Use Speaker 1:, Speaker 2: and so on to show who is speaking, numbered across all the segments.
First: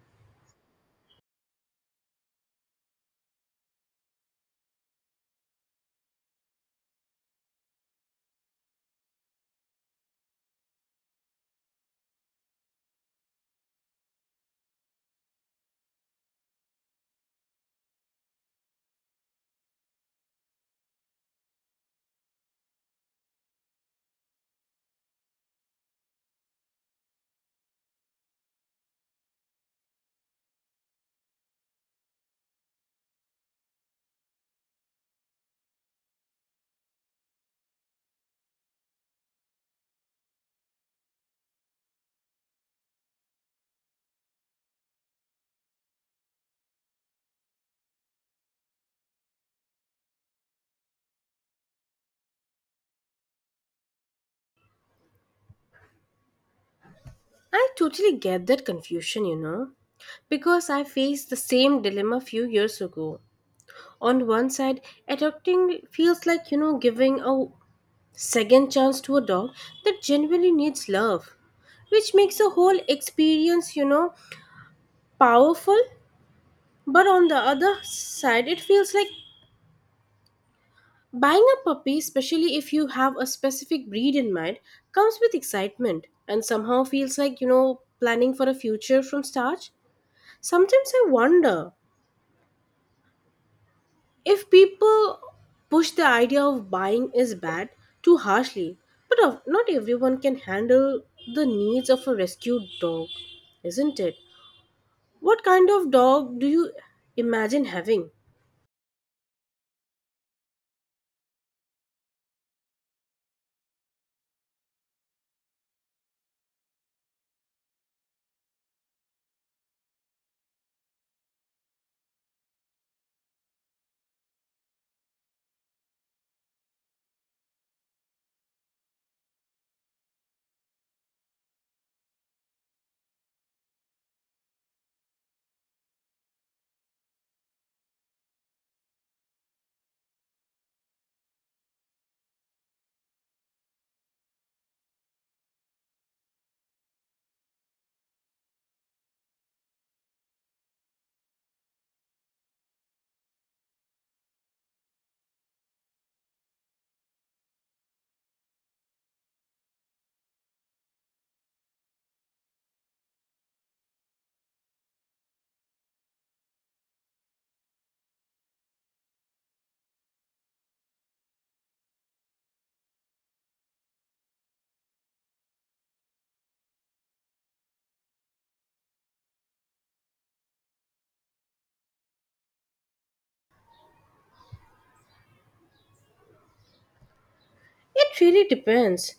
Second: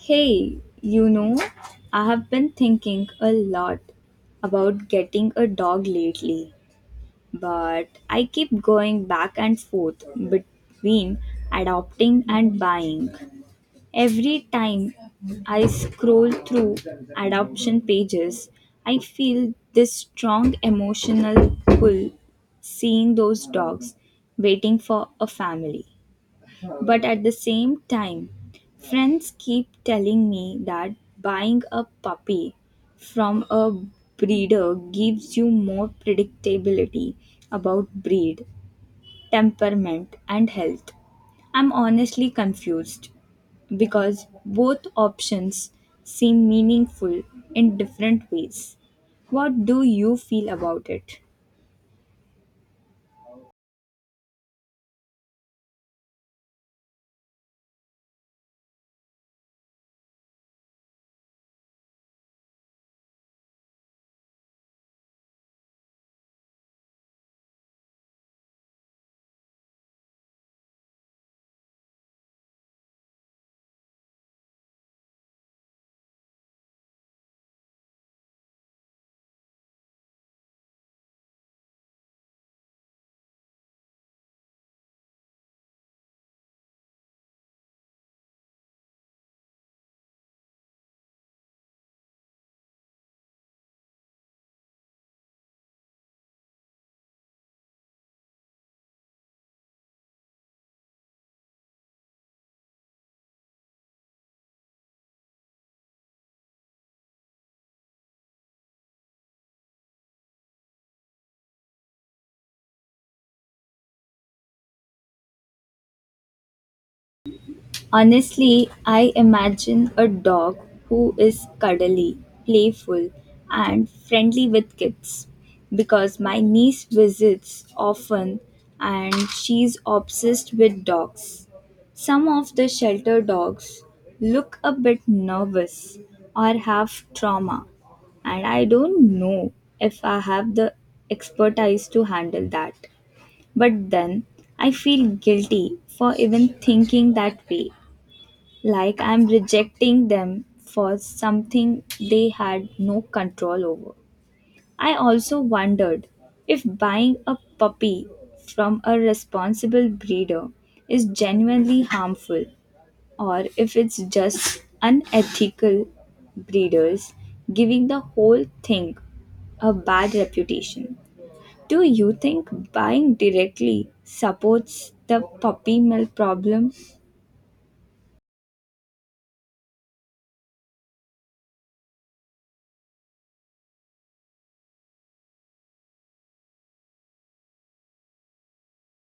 Speaker 1: Hey, you know, I have been thinking a lot about getting a dog lately, but I keep going back and forth between adopting and buying. Every time I scroll through adoption pages, I feel this strong emotional pull seeing those dogs waiting for a family. But at the same time, friends keep telling me that buying a puppy from a breeder gives you more predictability about breed, temperament, and health. I'm honestly confused because both options seem meaningful in different ways. What do you feel about it?
Speaker 2: I totally get that confusion, because I faced the same dilemma a few years ago. On one side, adopting feels like, giving a second chance to a dog that genuinely needs love, which makes the whole experience, powerful. But on the other side, it feels like buying a puppy, especially if you have a specific breed in mind, comes with excitement and somehow feels like, planning for a future from start. Sometimes I wonder if people push the idea of buying is bad too harshly, but not everyone can handle the needs of a rescued dog, isn't it? What kind of dog do you imagine having?
Speaker 1: Honestly, I imagine a dog who is cuddly, playful, and friendly with kids because my niece visits often and she's obsessed with dogs. Some of the shelter dogs look a bit nervous or have trauma, and I don't know if I have the expertise to handle that. But then I feel guilty for even thinking that way. Like I'm rejecting them for something they had no control over. I also wondered if buying a puppy from a responsible breeder is genuinely harmful or if it's just unethical breeders giving the whole thing a bad reputation. Do you think buying directly supports the puppy mill problem?
Speaker 2: It really depends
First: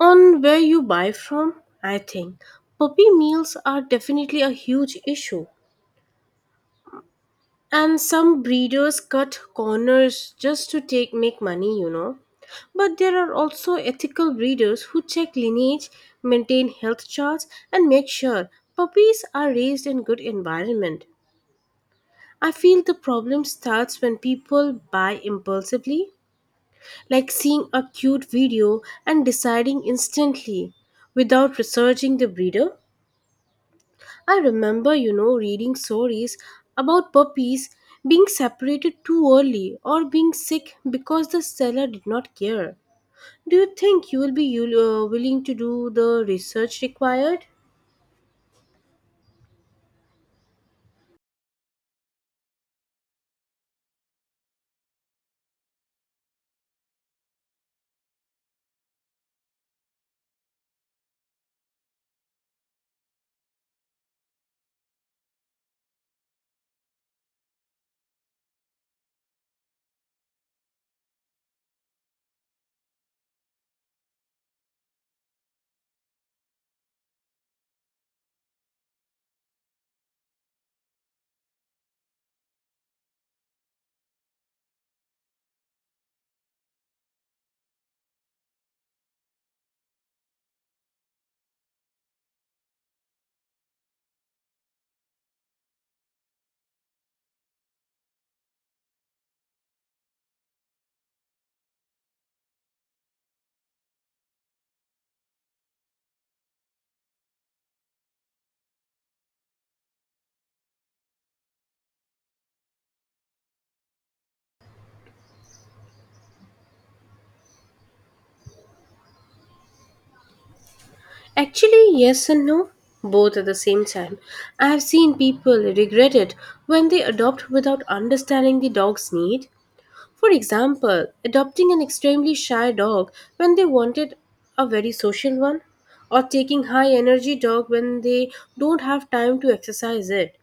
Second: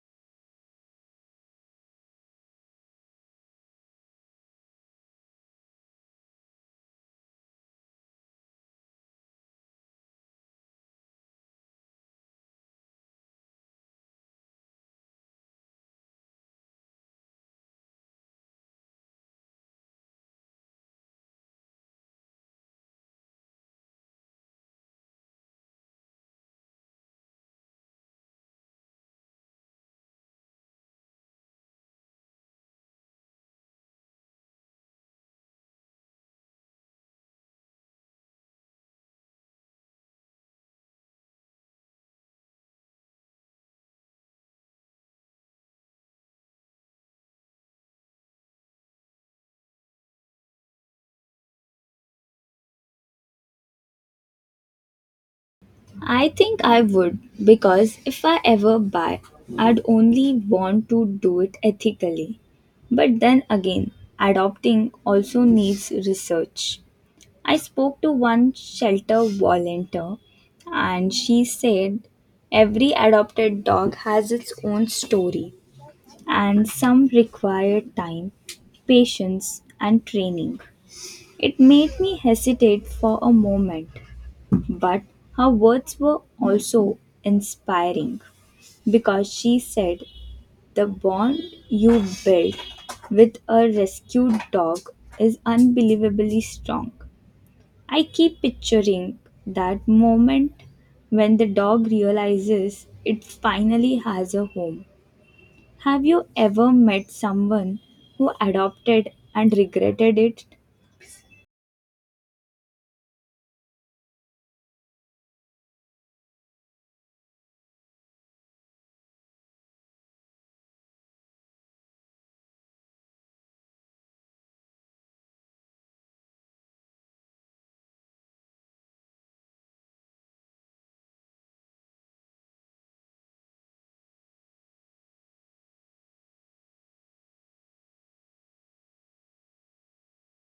Speaker 2: on where you buy from, I think. Puppy meals are definitely a huge issue. And some breeders cut corners just to take make money. But there are also ethical breeders who check lineage, maintain health charts, and make sure puppies are raised in good environment. I feel the problem starts when people buy impulsively, like seeing a cute video and deciding instantly without researching the breeder. I remember, reading stories about puppies being separated too early or being sick because the seller did not care. Do you think you will be willing to do the research required?
Speaker 1: I think I would because if I ever buy, I'd only want to do it ethically. But then again, adopting also needs research. I spoke to one shelter volunteer and she said every adopted dog has its own story and some require time, patience, and training. It made me hesitate for a moment, but her words were also inspiring because she said, "The bond you built with a rescued dog is unbelievably strong." I keep picturing that moment when the dog realizes it finally has a home. Have you ever met someone who adopted and regretted it?
Speaker 2: Actually, yes and no, both at the same time. I have seen people regret it when they adopt without understanding the dog's need. For example, adopting an extremely shy dog when they wanted a very social one, or taking high energy dog when they don't have time to exercise it.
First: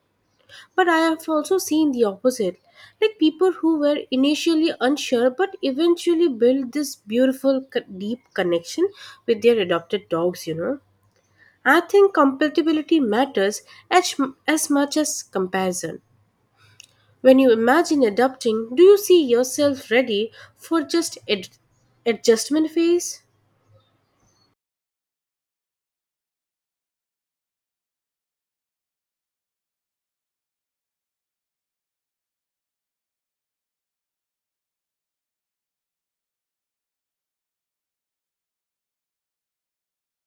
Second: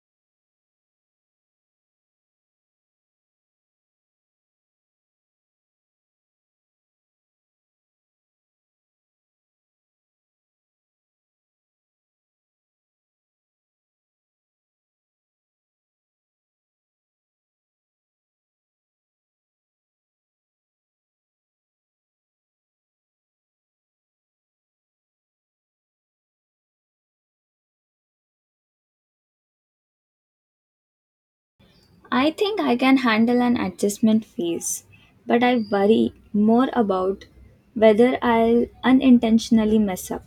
Speaker 2: But I have also seen the opposite, like people who were initially unsure but eventually built this deep connection with their adopted dogs. I think compatibility matters as, as much as comparison. When you imagine adopting, do you see yourself ready for just adjustment phase?
Speaker 1: I think I can handle an adjustment phase, but I worry more about whether I'll unintentionally mess up.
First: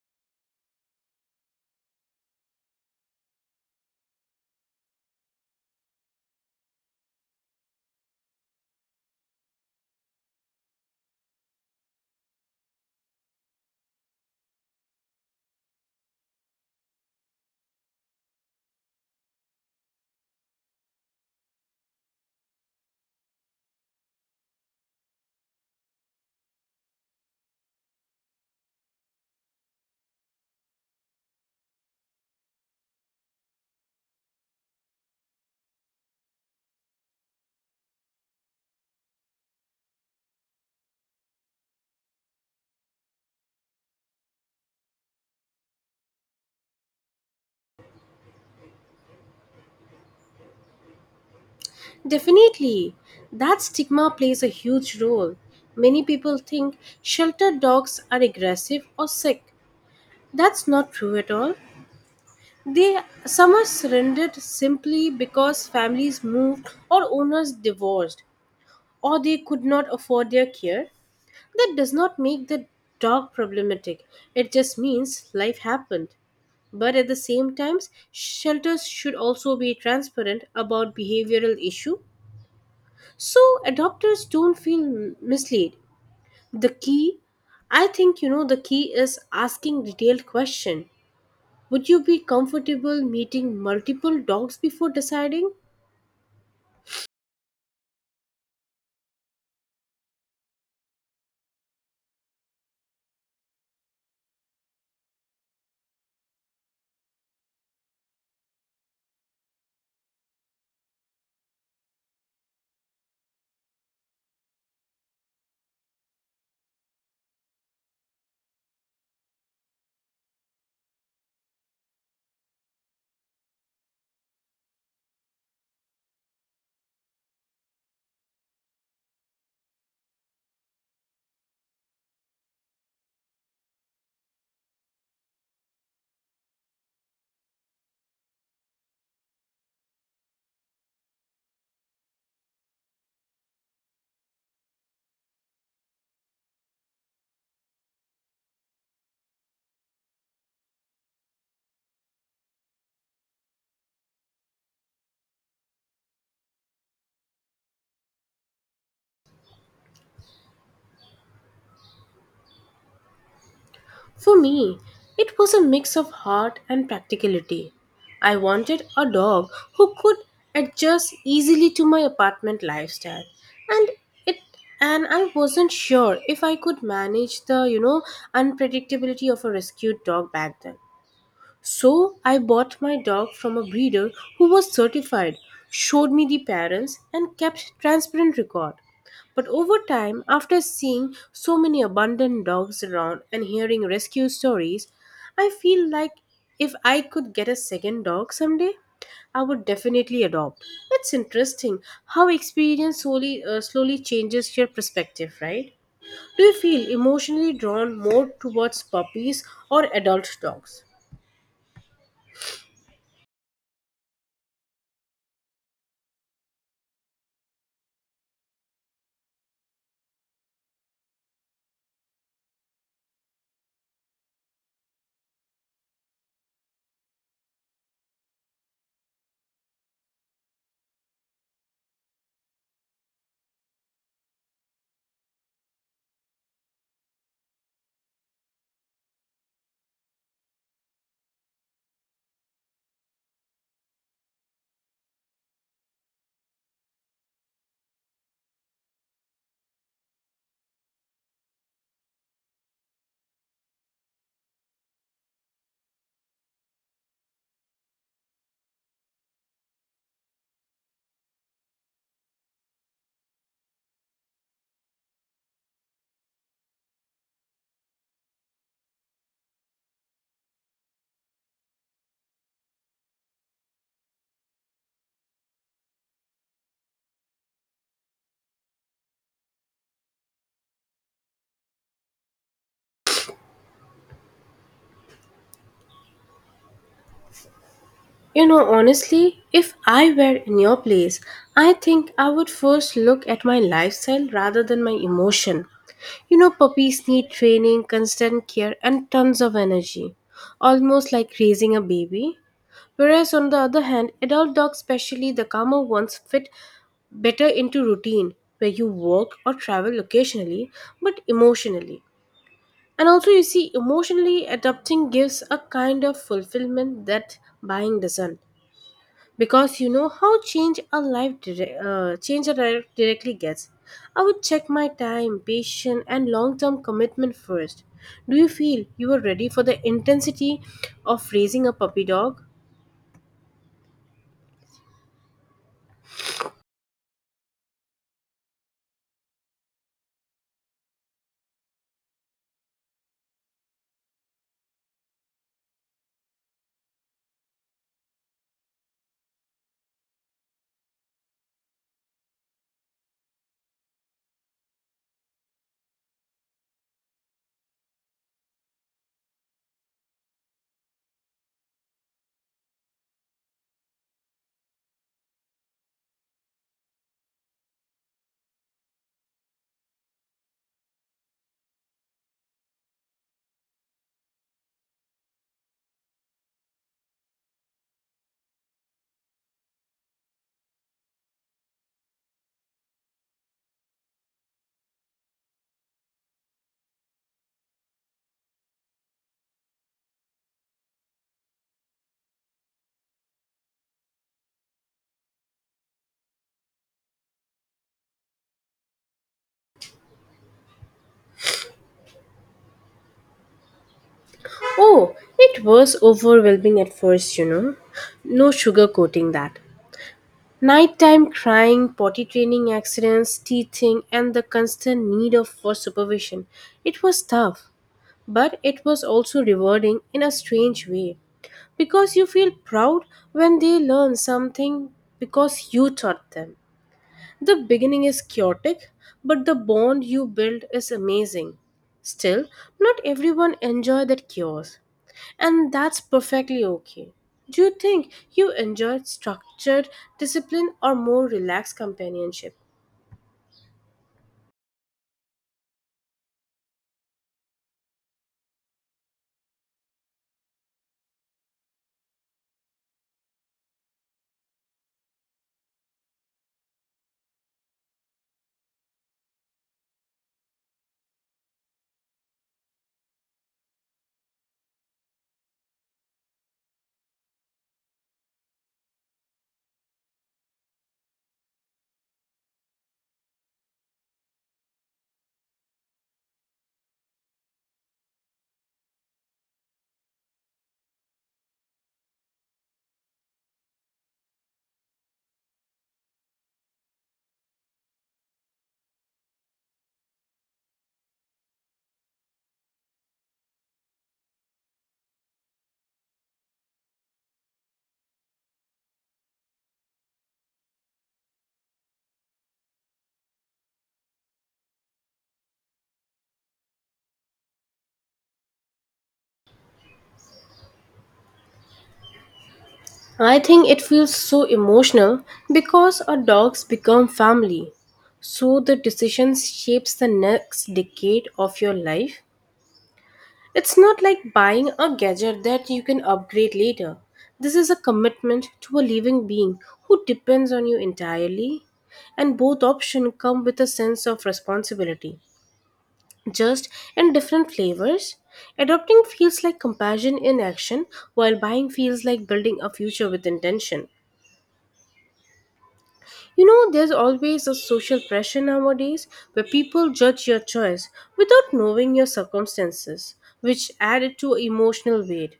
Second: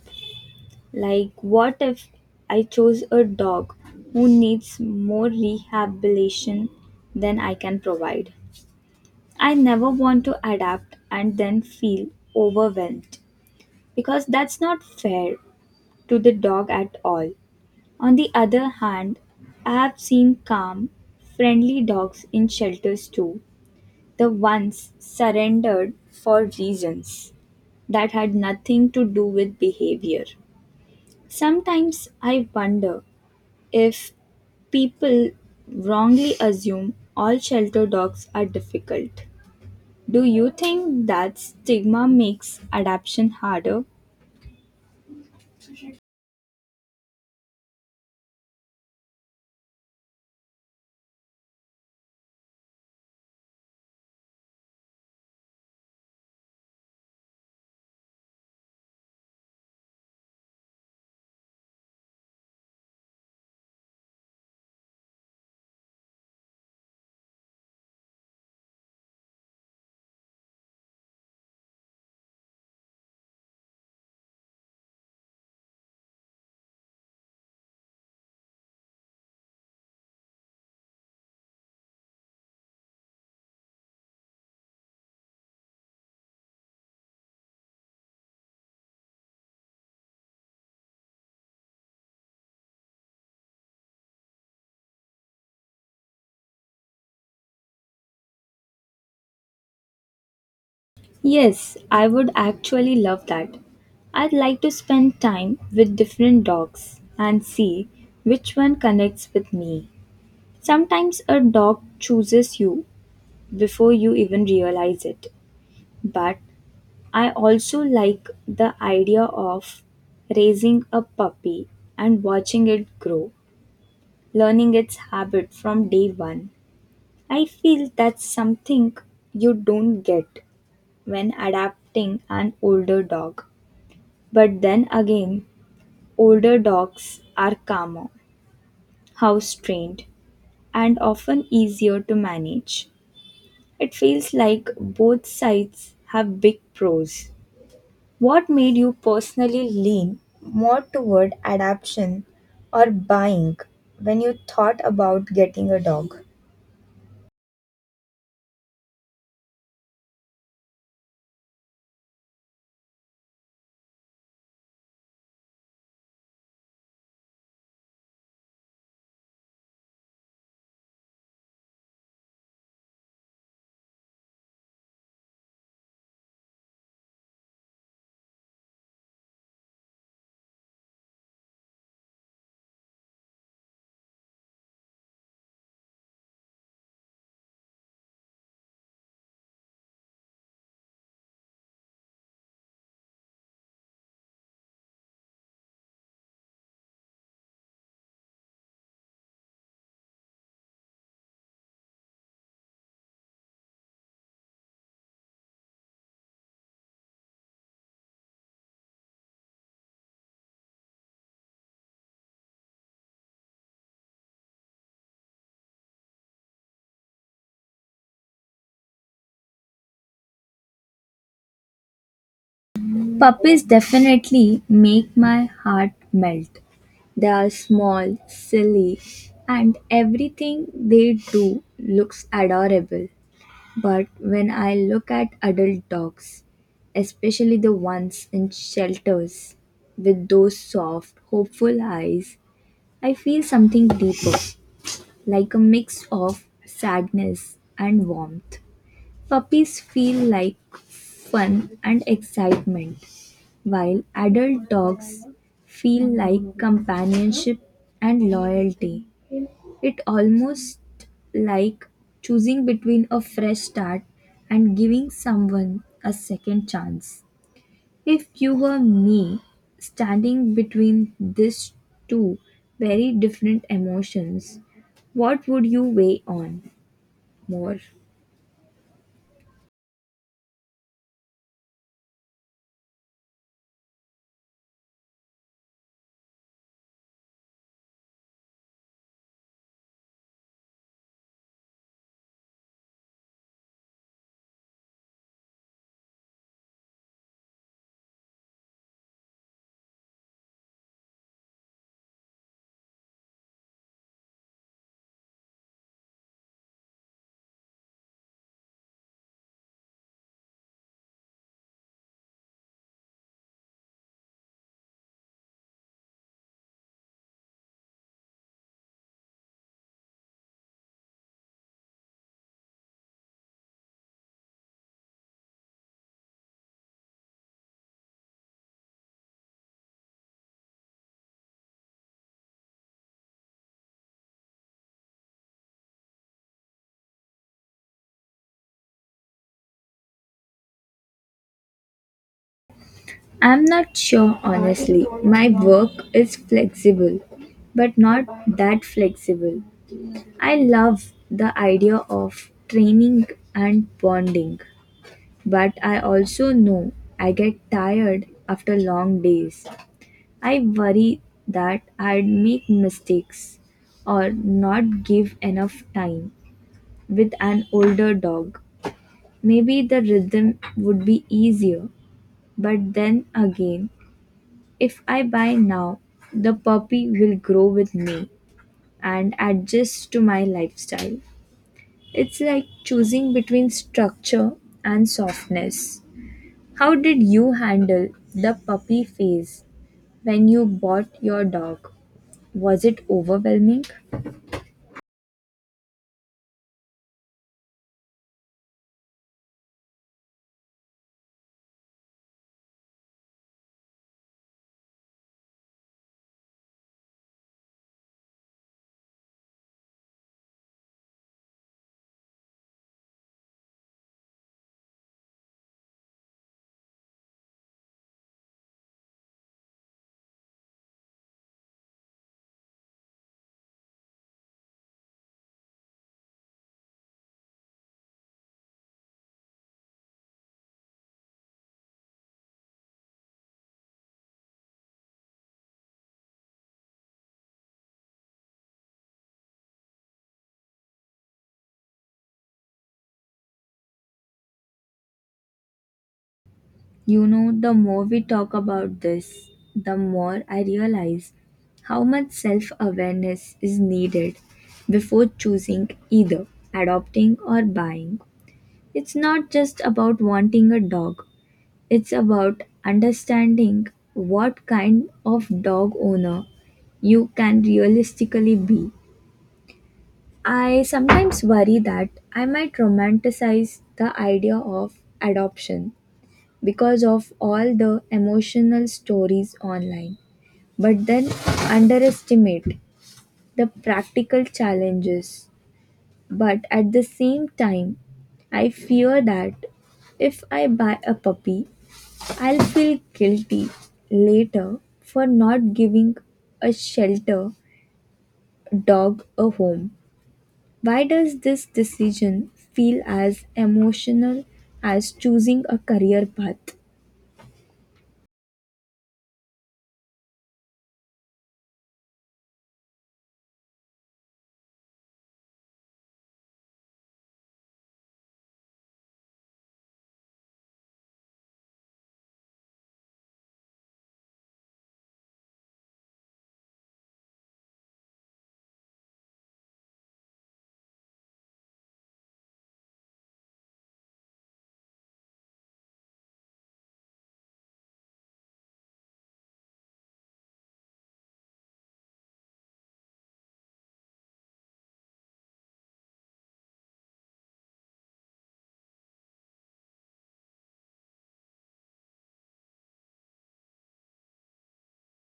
Speaker 1: Like, what if I chose a dog who needs more rehabilitation than I can provide? I never want to adapt and then feel overwhelmed because that's not fair to the dog at all. On the other hand, I have seen calm, friendly dogs in shelters too. The ones surrendered for reasons that had nothing to do with behavior. Sometimes I wonder if people wrongly assume all shelter dogs are difficult. Do you think that stigma makes adoption harder?
Speaker 2: Definitely. That stigma plays a huge role. Many people think shelter dogs are aggressive or sick. That's not true at all. They some are surrendered simply because families moved or owners divorced or they could not afford their care. That does not make the dog problematic. It just means life happened. But at the same time, shelters should also be transparent about behavioral issue so adopters don't feel misled. The key, I think the key is asking detailed question. Would you be comfortable meeting multiple dogs before deciding?
Speaker 1: Yes, I would actually love that. I'd like to spend time with different dogs and see which one connects with me. Sometimes a dog chooses you before you even realize it. But I also like the idea of raising a puppy and watching it grow, learning its habit from day one. I feel that's something you don't get when adapting an older dog. But then again, older dogs are calmer, house trained, and often easier to manage. It feels like both sides have big pros. What made you personally lean more toward adoption or buying when you thought about getting a dog?
Speaker 2: For me, it was a mix of heart and practicality. I wanted a dog who could adjust easily to my apartment lifestyle. And it and I wasn't sure if I could manage the, unpredictability of a rescued dog back then. So I bought my dog from a breeder who was certified, showed me the parents, and kept transparent record. But over time, after seeing so many abandoned dogs around and hearing rescue stories, I feel like if I could get a second dog someday, I would definitely adopt. It's interesting how experience slowly changes your perspective, right? Do you feel emotionally drawn more towards puppies or adult dogs?
Speaker 1: Puppies definitely make my heart melt. They are small, silly, and everything they do looks adorable. But when I look at adult dogs, especially the ones in shelters with those soft, hopeful eyes, I feel something deeper, like a mix of sadness and warmth. Puppies feel like fun and excitement, while adult dogs feel like companionship and loyalty. It almost like choosing between a fresh start and giving someone a second chance. If you were me, standing between these two very different emotions, what would you weigh on more?
Speaker 2: You know, honestly, if I were in your place, I think I would first look at my lifestyle rather than my emotion. You know, puppies need training, constant care, and tons of energy, almost like raising a baby. Whereas, on the other hand, adult dogs, especially the calmer ones, fit better into routine where you work or travel occasionally but emotionally. And also, you see, emotionally adopting gives a kind of fulfillment that buying doesn't because you know how change a life directly gets. I would check my time, patience, and long-term commitment first. Do you feel you are ready for the intensity of raising a puppy dog?
Speaker 1: I'm not sure honestly. My work is flexible, but not that flexible. I love the idea of training and bonding, but I also know I get tired after long days. I worry that I'd make mistakes or not give enough time with an older dog. Maybe the rhythm would be easier, but then again, if I buy now, the puppy will grow with me and adjust to my lifestyle. It's like choosing between structure and softness. How did you handle the puppy phase when you bought your dog? Was it overwhelming?
Speaker 2: Oh, it was overwhelming at first. No sugarcoating that. Nighttime crying, potty training accidents, teething, and the constant need of for supervision. It was tough, but it was also rewarding in a strange way because you feel proud when they learn something because you taught them. The beginning is chaotic, but the bond you build is amazing. Still, not everyone enjoy that chaos, and that's perfectly okay. Do you think you enjoyed structured discipline or more relaxed companionship?
Speaker 1: You know, the more we talk about this, the more I realize how much self awareness is needed before choosing either adopting or buying. It's not just about wanting a dog, it's about understanding what kind of dog owner you can realistically be. I sometimes worry that I might romanticize the idea of adoption because of all the emotional stories online, but then underestimate the practical challenges. But at the same time, I fear that if I buy a puppy, I'll feel guilty later for not giving a shelter dog a home. Why does this decision feel as emotional as choosing a career path?
Speaker 2: I think it feels so emotional because our dogs become family. So the decisions shapes the next decade of your life. It's not like buying a gadget that you can upgrade later. This is a commitment to a living being who depends on you entirely. And both options come with a sense of responsibility, just in different flavors. Adopting feels like compassion in action, while buying feels like building a future with intention. You know, there's always a social pressure nowadays where people judge your choice without knowing your circumstances, which add it to emotional weight.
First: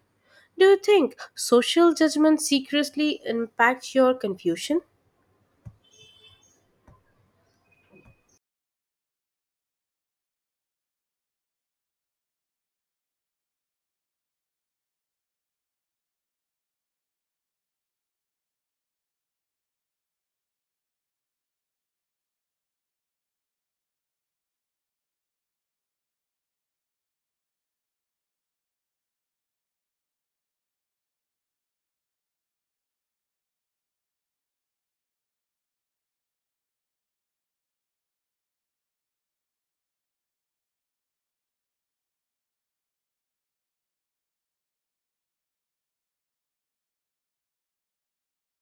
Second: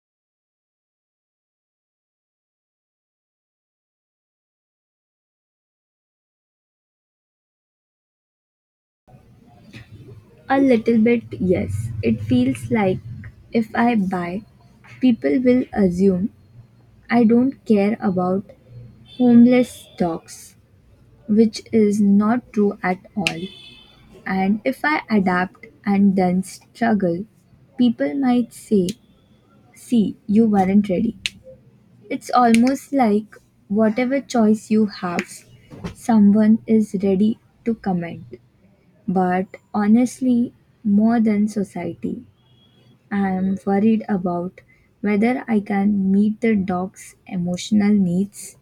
Speaker 2: Do you think social judgment secretly impacts your confusion?
Speaker 1: A little bit, yes. It feels like if I buy, people will assume I don't care about homeless stocks, which is not true at all. And if I adapt and then struggle, people might say, "See, you weren't ready." It's almost like whatever choice you have, someone is ready to comment. But honestly, more than society, I am worried about whether I can meet the dog's emotional needs.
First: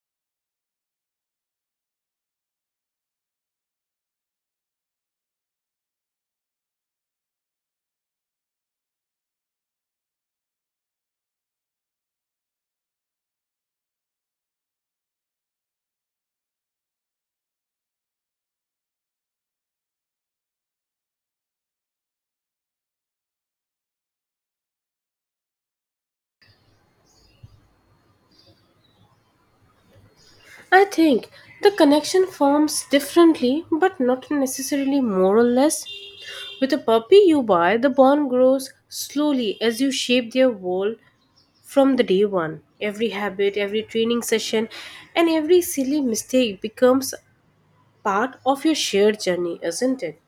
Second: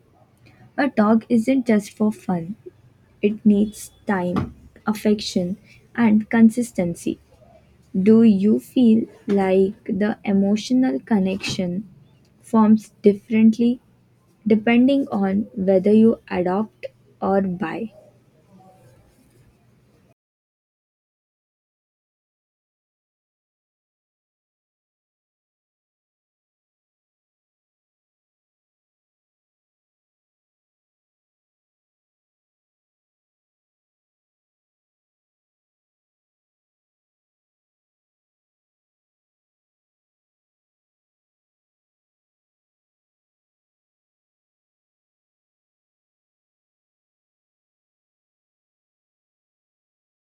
Speaker 1: A dog isn't just for fun, it needs time, affection, and consistency. Do you feel like the emotional connection forms differently depending on whether you adopt or buy?
Speaker 2: I think the connection forms differently but not necessarily more or less. With a puppy you buy, the bond grows slowly as you shape their world from the day one. Every habit, every training session, and every silly mistake becomes part of your shared journey, isn't it?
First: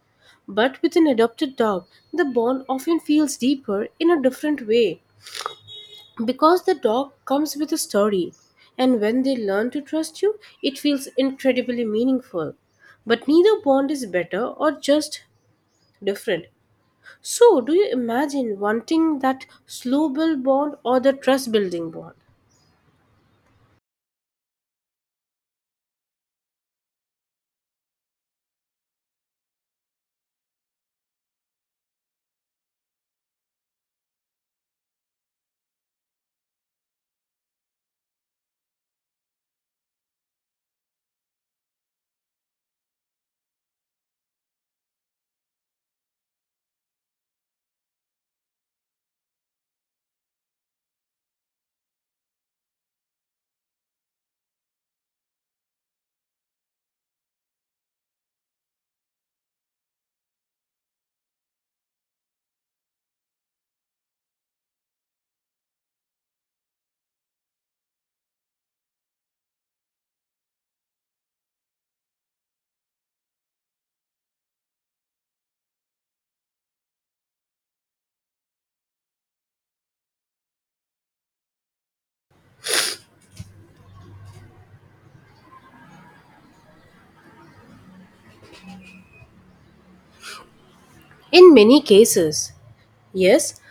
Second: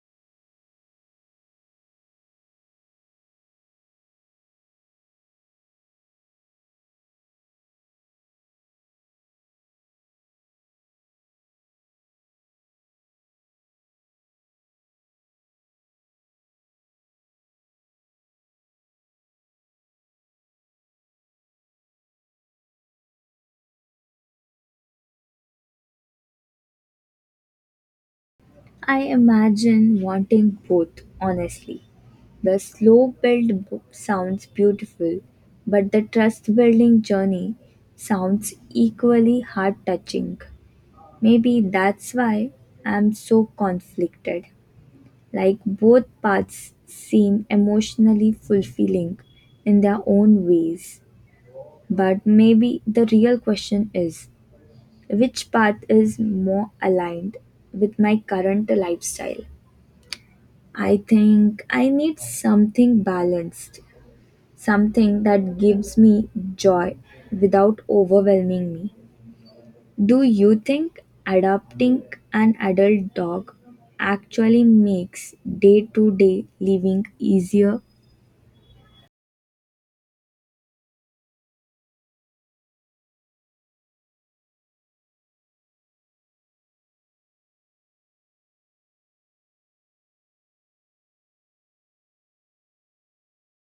Speaker 2: But with an adopted dog, the bond often feels deeper in a different way, because the dog comes with a story, and when they learn to trust you it feels incredibly meaningful. But neither bond is better, or just different. So do you imagine wanting that slow build bond or the trust building bond?
Speaker 1: I imagine wanting both, honestly. The slow build book sounds beautiful, but the trust building journey sounds equally heart touching. Maybe that's why I'm so conflicted. Like both paths seem emotionally fulfilling in their own ways. But maybe the real question is which path is more aligned with my current lifestyle. I think I need something balanced, something that gives me joy without overwhelming me. Do you think adopting an adult dog actually makes day to day living easier?
Speaker 2: In many cases, yes,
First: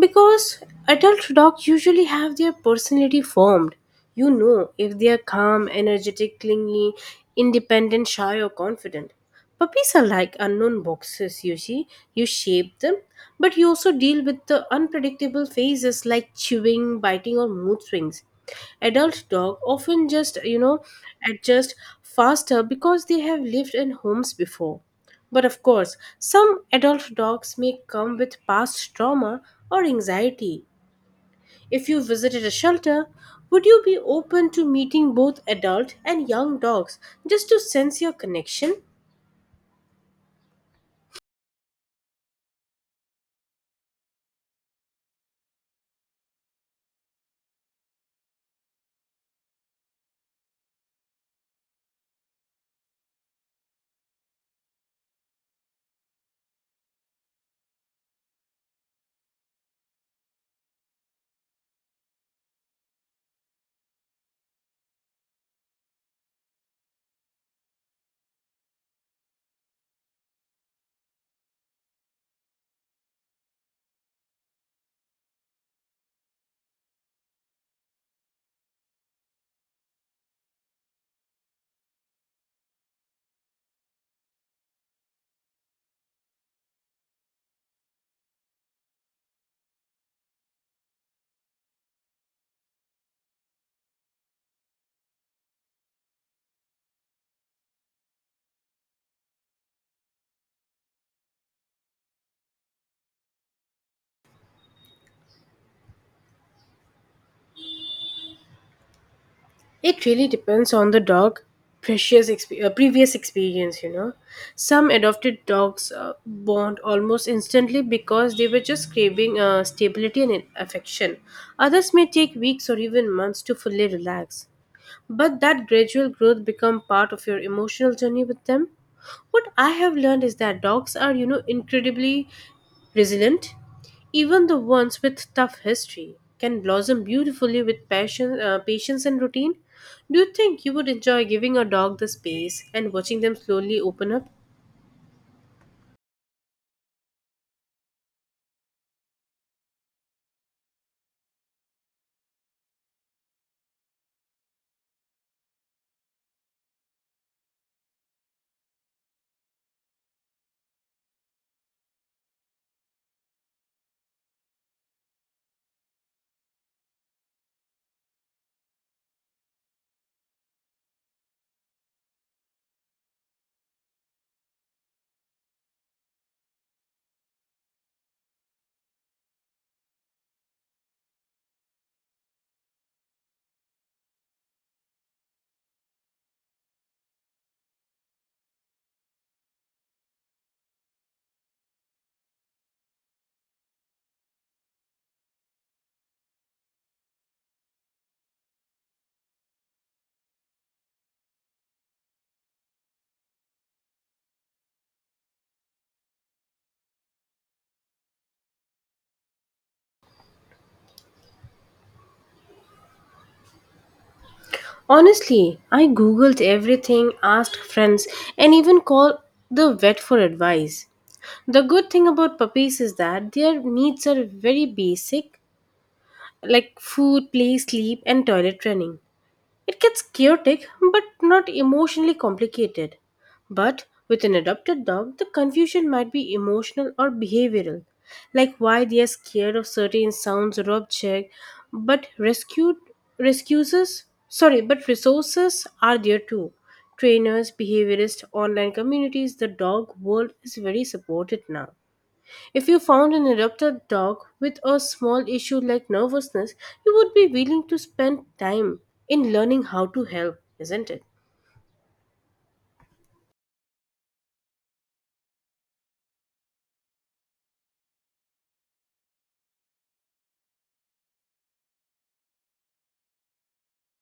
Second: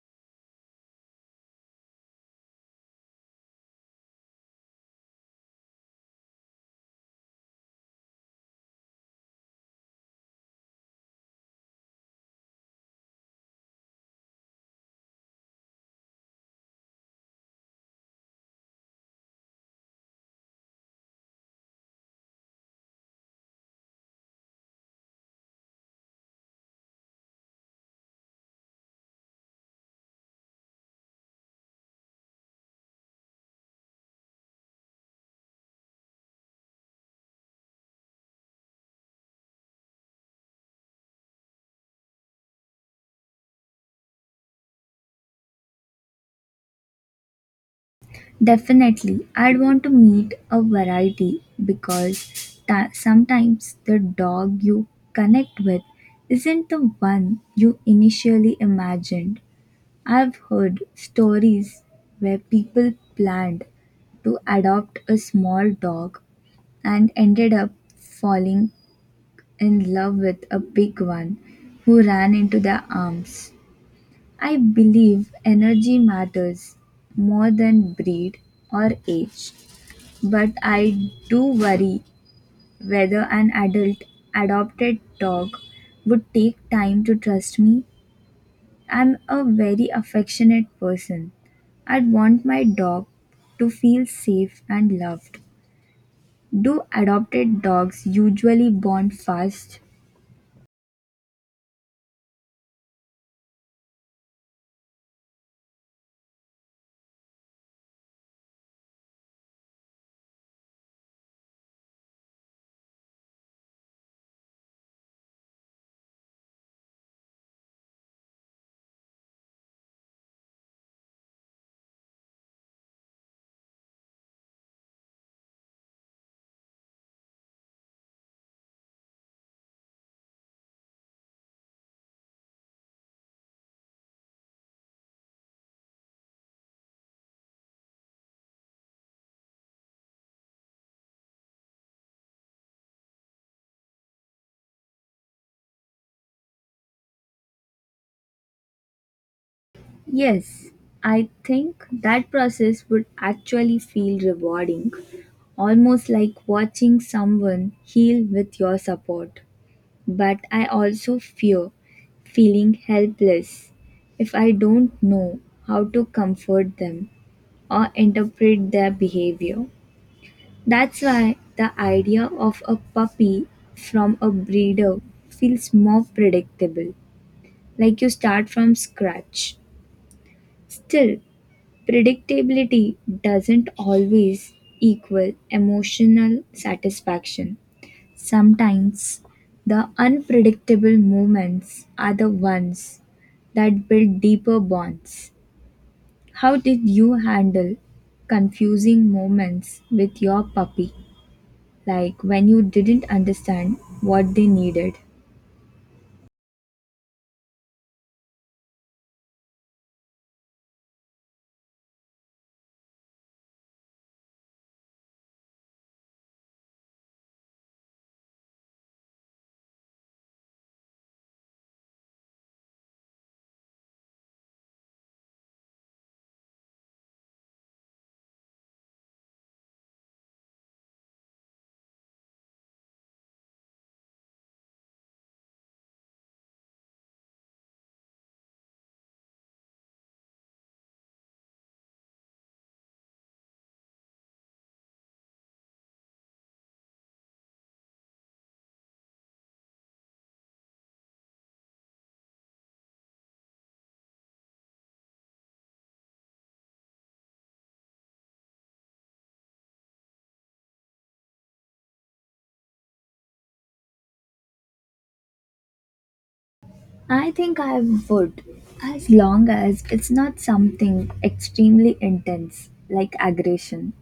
Speaker 2: because adult dogs usually have their personality formed. You know if they are calm, energetic, clingy, independent, shy, or confident. Puppies are like unknown boxes, you see. You shape them, but you also deal with the unpredictable phases like chewing, biting, or mood swings. Adult dog often just, adjust faster because they have lived in homes before. But of course, some adult dogs may come with past trauma or anxiety. If you visited a shelter, would you be open to meeting both adult and young dogs just to sense your connection?
Speaker 1: Definitely, I'd want to meet a variety because sometimes the dog you connect with isn't the one you initially imagined. I've heard stories where people planned to adopt a small dog and ended up falling in love with a big one who ran into their arms. I believe energy matters more than breed or age. But I do worry whether an adult adopted dog would take time to trust me. I'm a very affectionate person. I'd want my dog to feel safe and loved. Do adopted dogs usually bond fast?
Speaker 2: It really depends on the dog precious exp- previous experience you know some adopted dogs bond almost instantly because they were just craving stability and affection. Others may take weeks or even months to fully relax, but that gradual growth become part of your emotional journey with them. What I have learned is that dogs are, incredibly resilient. Even the ones with tough history can blossom beautifully with passion, patience, and routine. Do you think you would enjoy giving a dog the space and watching them slowly open up?
Speaker 1: Yes, I think that process would actually feel rewarding, almost like watching someone heal with your support. But I also fear feeling helpless if I don't know how to comfort them or interpret their behavior. That's why the idea of a puppy from a breeder feels more predictable, like you start from scratch. Still, predictability doesn't always equal emotional satisfaction. Sometimes the unpredictable moments are the ones that build deeper bonds. How did you handle confusing moments with your puppy? Like when you didn't understand what they needed?
Speaker 2: Honestly, I googled everything, asked friends, and even called the vet for advice. The good thing about puppies is that their needs are very basic, like food, play, sleep, and toilet training. It gets chaotic but not emotionally complicated. But with an adopted dog, the confusion might be emotional or behavioral, like why they are scared of certain sounds or objects, but rescued rescues sorry, but resources are there too. Trainers, behaviorists, online communities, the dog world is very supported now. If you found an adopted dog with a small issue like nervousness, you would be willing to spend time in learning how to help, isn't it?
Speaker 1: I think I would, as long as it's not something extremely intense like aggression,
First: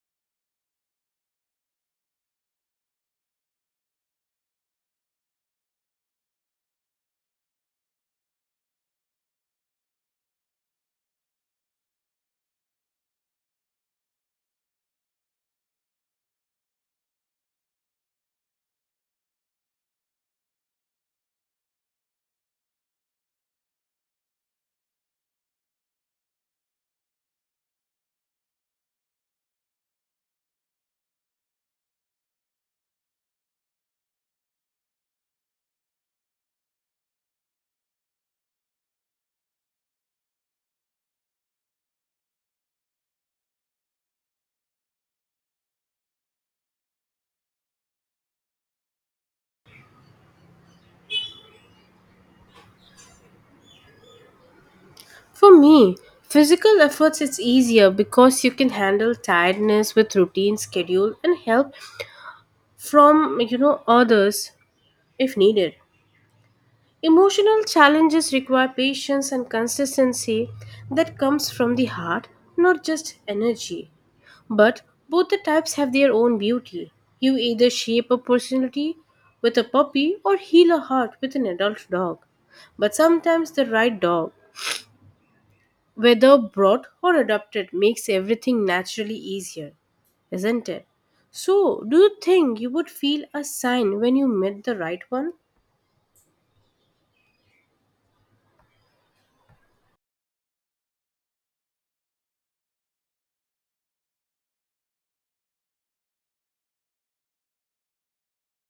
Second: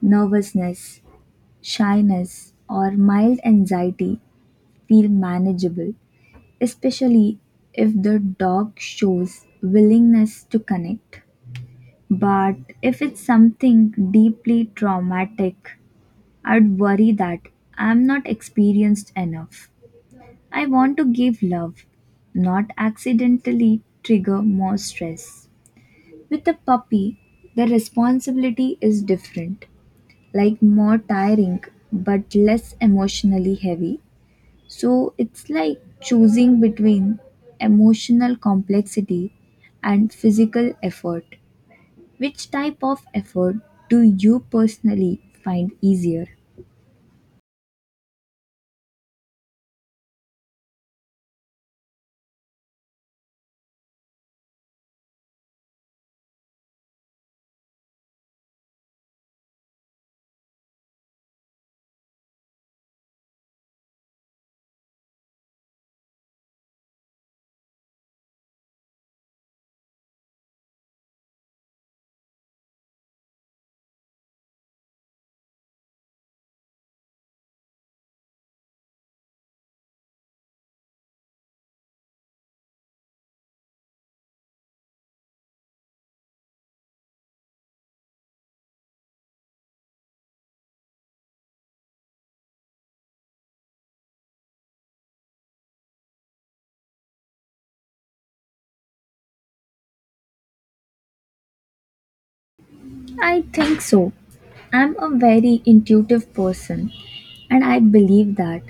Speaker 1: nervousness, shyness, or mild anxiety, feel manageable. Especially if the dog shows willingness to connect. But if it's something deeply traumatic, I'd worry that I'm not experienced enough. I want to give love, not accidentally trigger more stress. With a puppy, the responsibility is different, like more tiring but less emotionally heavy. So it's like choosing between emotional complexity and physical effort. Which type of effort do you personally find easier?
Speaker 2: For me, physical efforts it's easier because you can handle tiredness with routine schedule and help from, others if needed. Emotional challenges require patience and consistency that comes from the heart, not just energy. But both the types have their own beauty. You either shape a personality with a puppy or heal a heart with an adult dog. But sometimes the right dog, whether brought or adopted, makes everything naturally easier, isn't it? So, do you think you would feel a sign when you met the right one?
Speaker 1: I think so. I'm a very intuitive person and I believe that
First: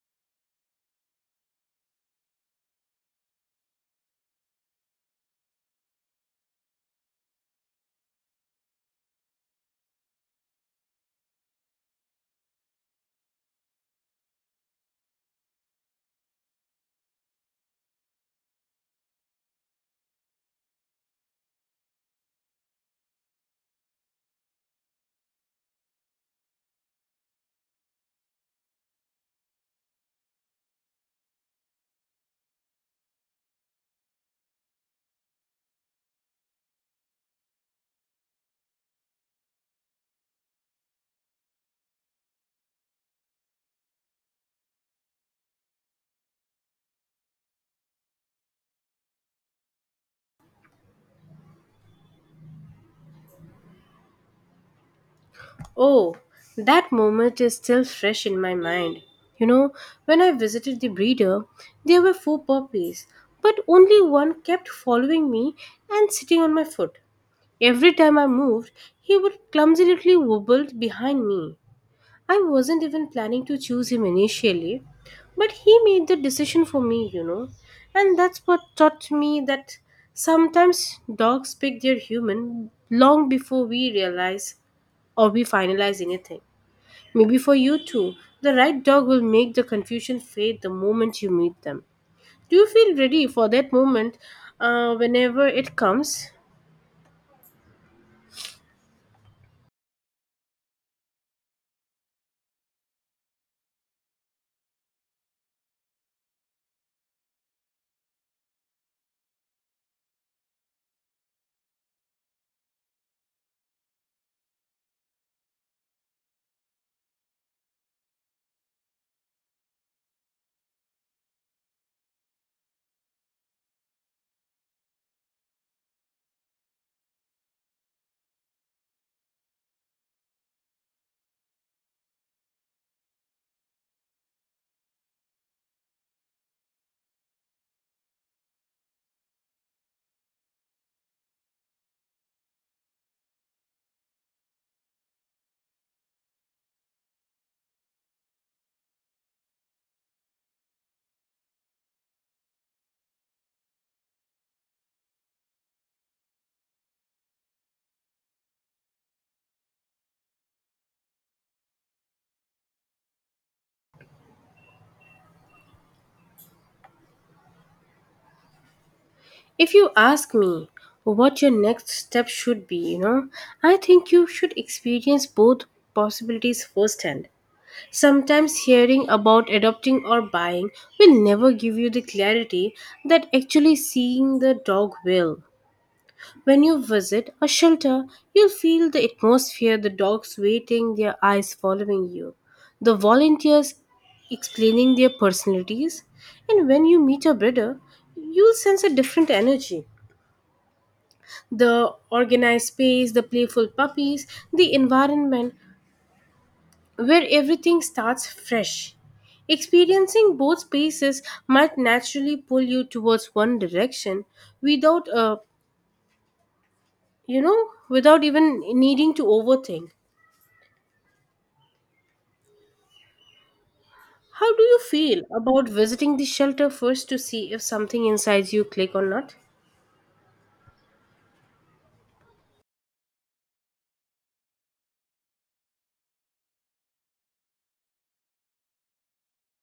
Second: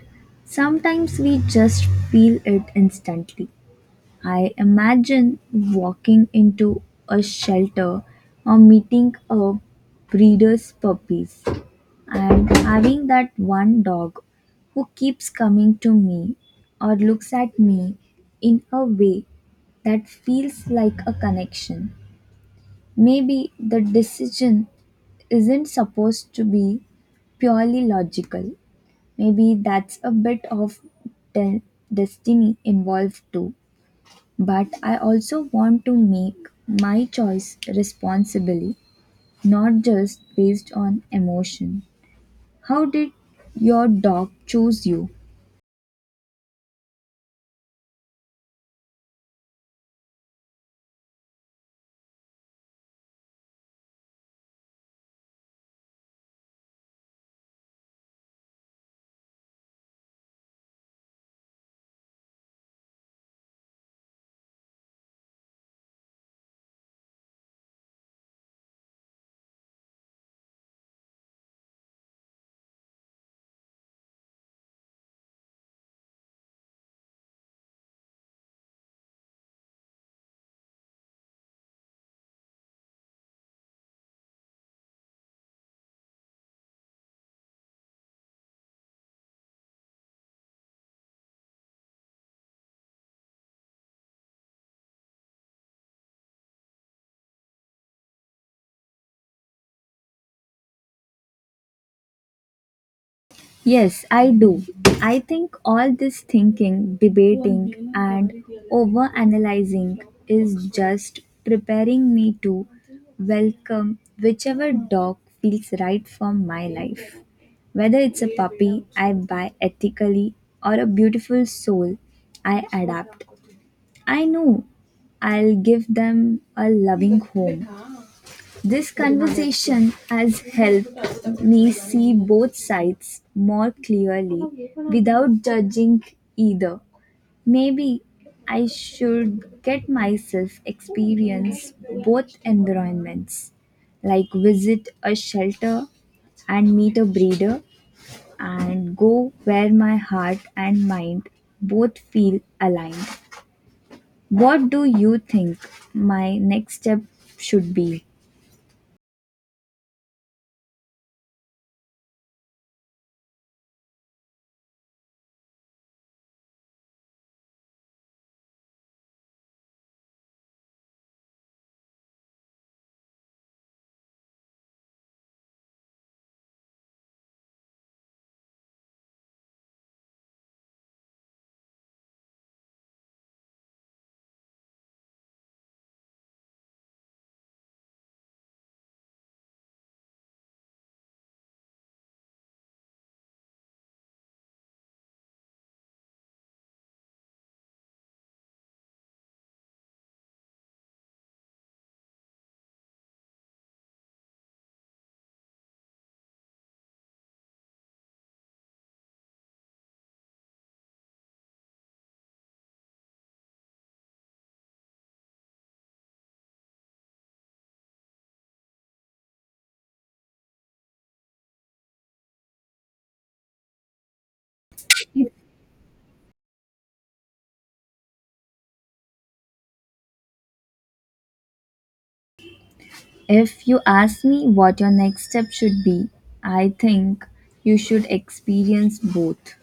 Speaker 1: sometimes we just feel it instantly. I imagine walking into a shelter or meeting a breeder's puppies and having that one dog who keeps coming to me or looks at me in a way that feels like a connection. Maybe the decision isn't supposed to be purely logical. Maybe that's a bit of de- destiny involved too. But I also want to make my choice responsibly, not just based on emotion. How did your dog choose you?
Speaker 2: Oh, that moment is still fresh in my mind. You know, when I visited the breeder, there were four puppies, but only one kept following me and sitting on my foot. Every time I moved, he would clumsily wobble behind me. I wasn't even planning to choose him initially, but he made the decision for me. And that's what taught me that sometimes dogs pick their human long before we realize or we finalize anything. Maybe for you too, the right dog will make the confusion fade the moment you meet them. Do you feel ready for that moment whenever it comes?
Speaker 1: Yes, I do. I think all this thinking, debating, and over analyzing is just preparing me to welcome whichever dog feels right for my life. Whether it's a puppy I buy ethically or a beautiful soul I adapt, I know I'll give them a loving home. This conversation has helped me see both sides more clearly without judging either. Maybe I should get myself experience both environments, like visit a shelter and meet a breeder and go where my heart and mind both feel aligned. What do you think my next step should be?
Speaker 2: If you ask me what your next step should be, I think you should experience both possibilities firsthand. Sometimes hearing about adopting or buying will never give you the clarity that actually seeing the dog will. When you visit a shelter, you'll feel the atmosphere, the dogs waiting, their eyes following you, the volunteers explaining their personalities, and when you meet a breeder, you'll sense a different energy, the organized space, the playful puppies, the environment where everything starts fresh. Experiencing both spaces might naturally pull you towards one direction without a without even needing to overthink. How do you feel about visiting the shelter first to see if something inside you click or not?
Speaker 1: If you ask me what your next step should be, I think you should experience both.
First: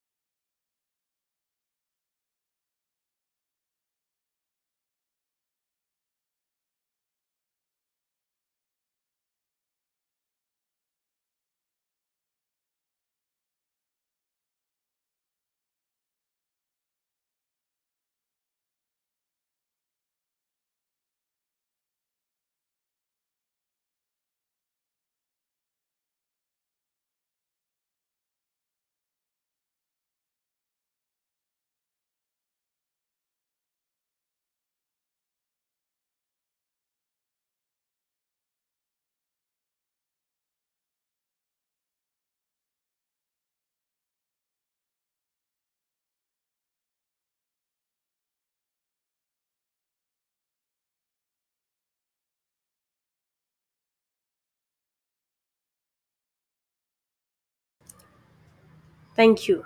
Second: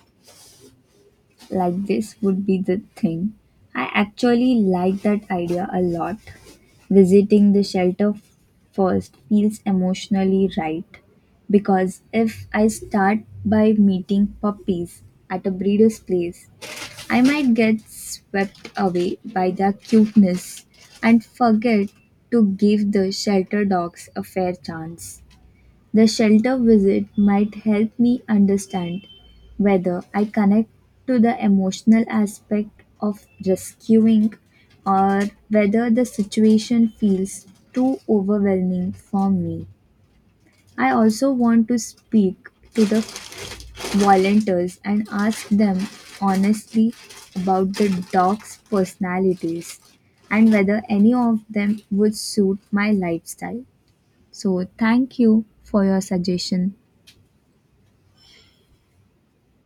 Speaker 1: Like, this would be the thing. I actually like that idea a lot. Visiting the shelter first feels emotionally right because if I start by meeting puppies at a breeder's place, I might get swept away by their cuteness and forget to give the shelter dogs a fair chance. The shelter visit might help me understand whether I connect to the emotional aspect of rescuing or whether the situation feels too overwhelming for me. I also want to speak to the volunteers and asked them honestly about the dogs' personalities and whether any of them would suit my lifestyle. So, thank you for your suggestion.
Speaker 2: Thank you.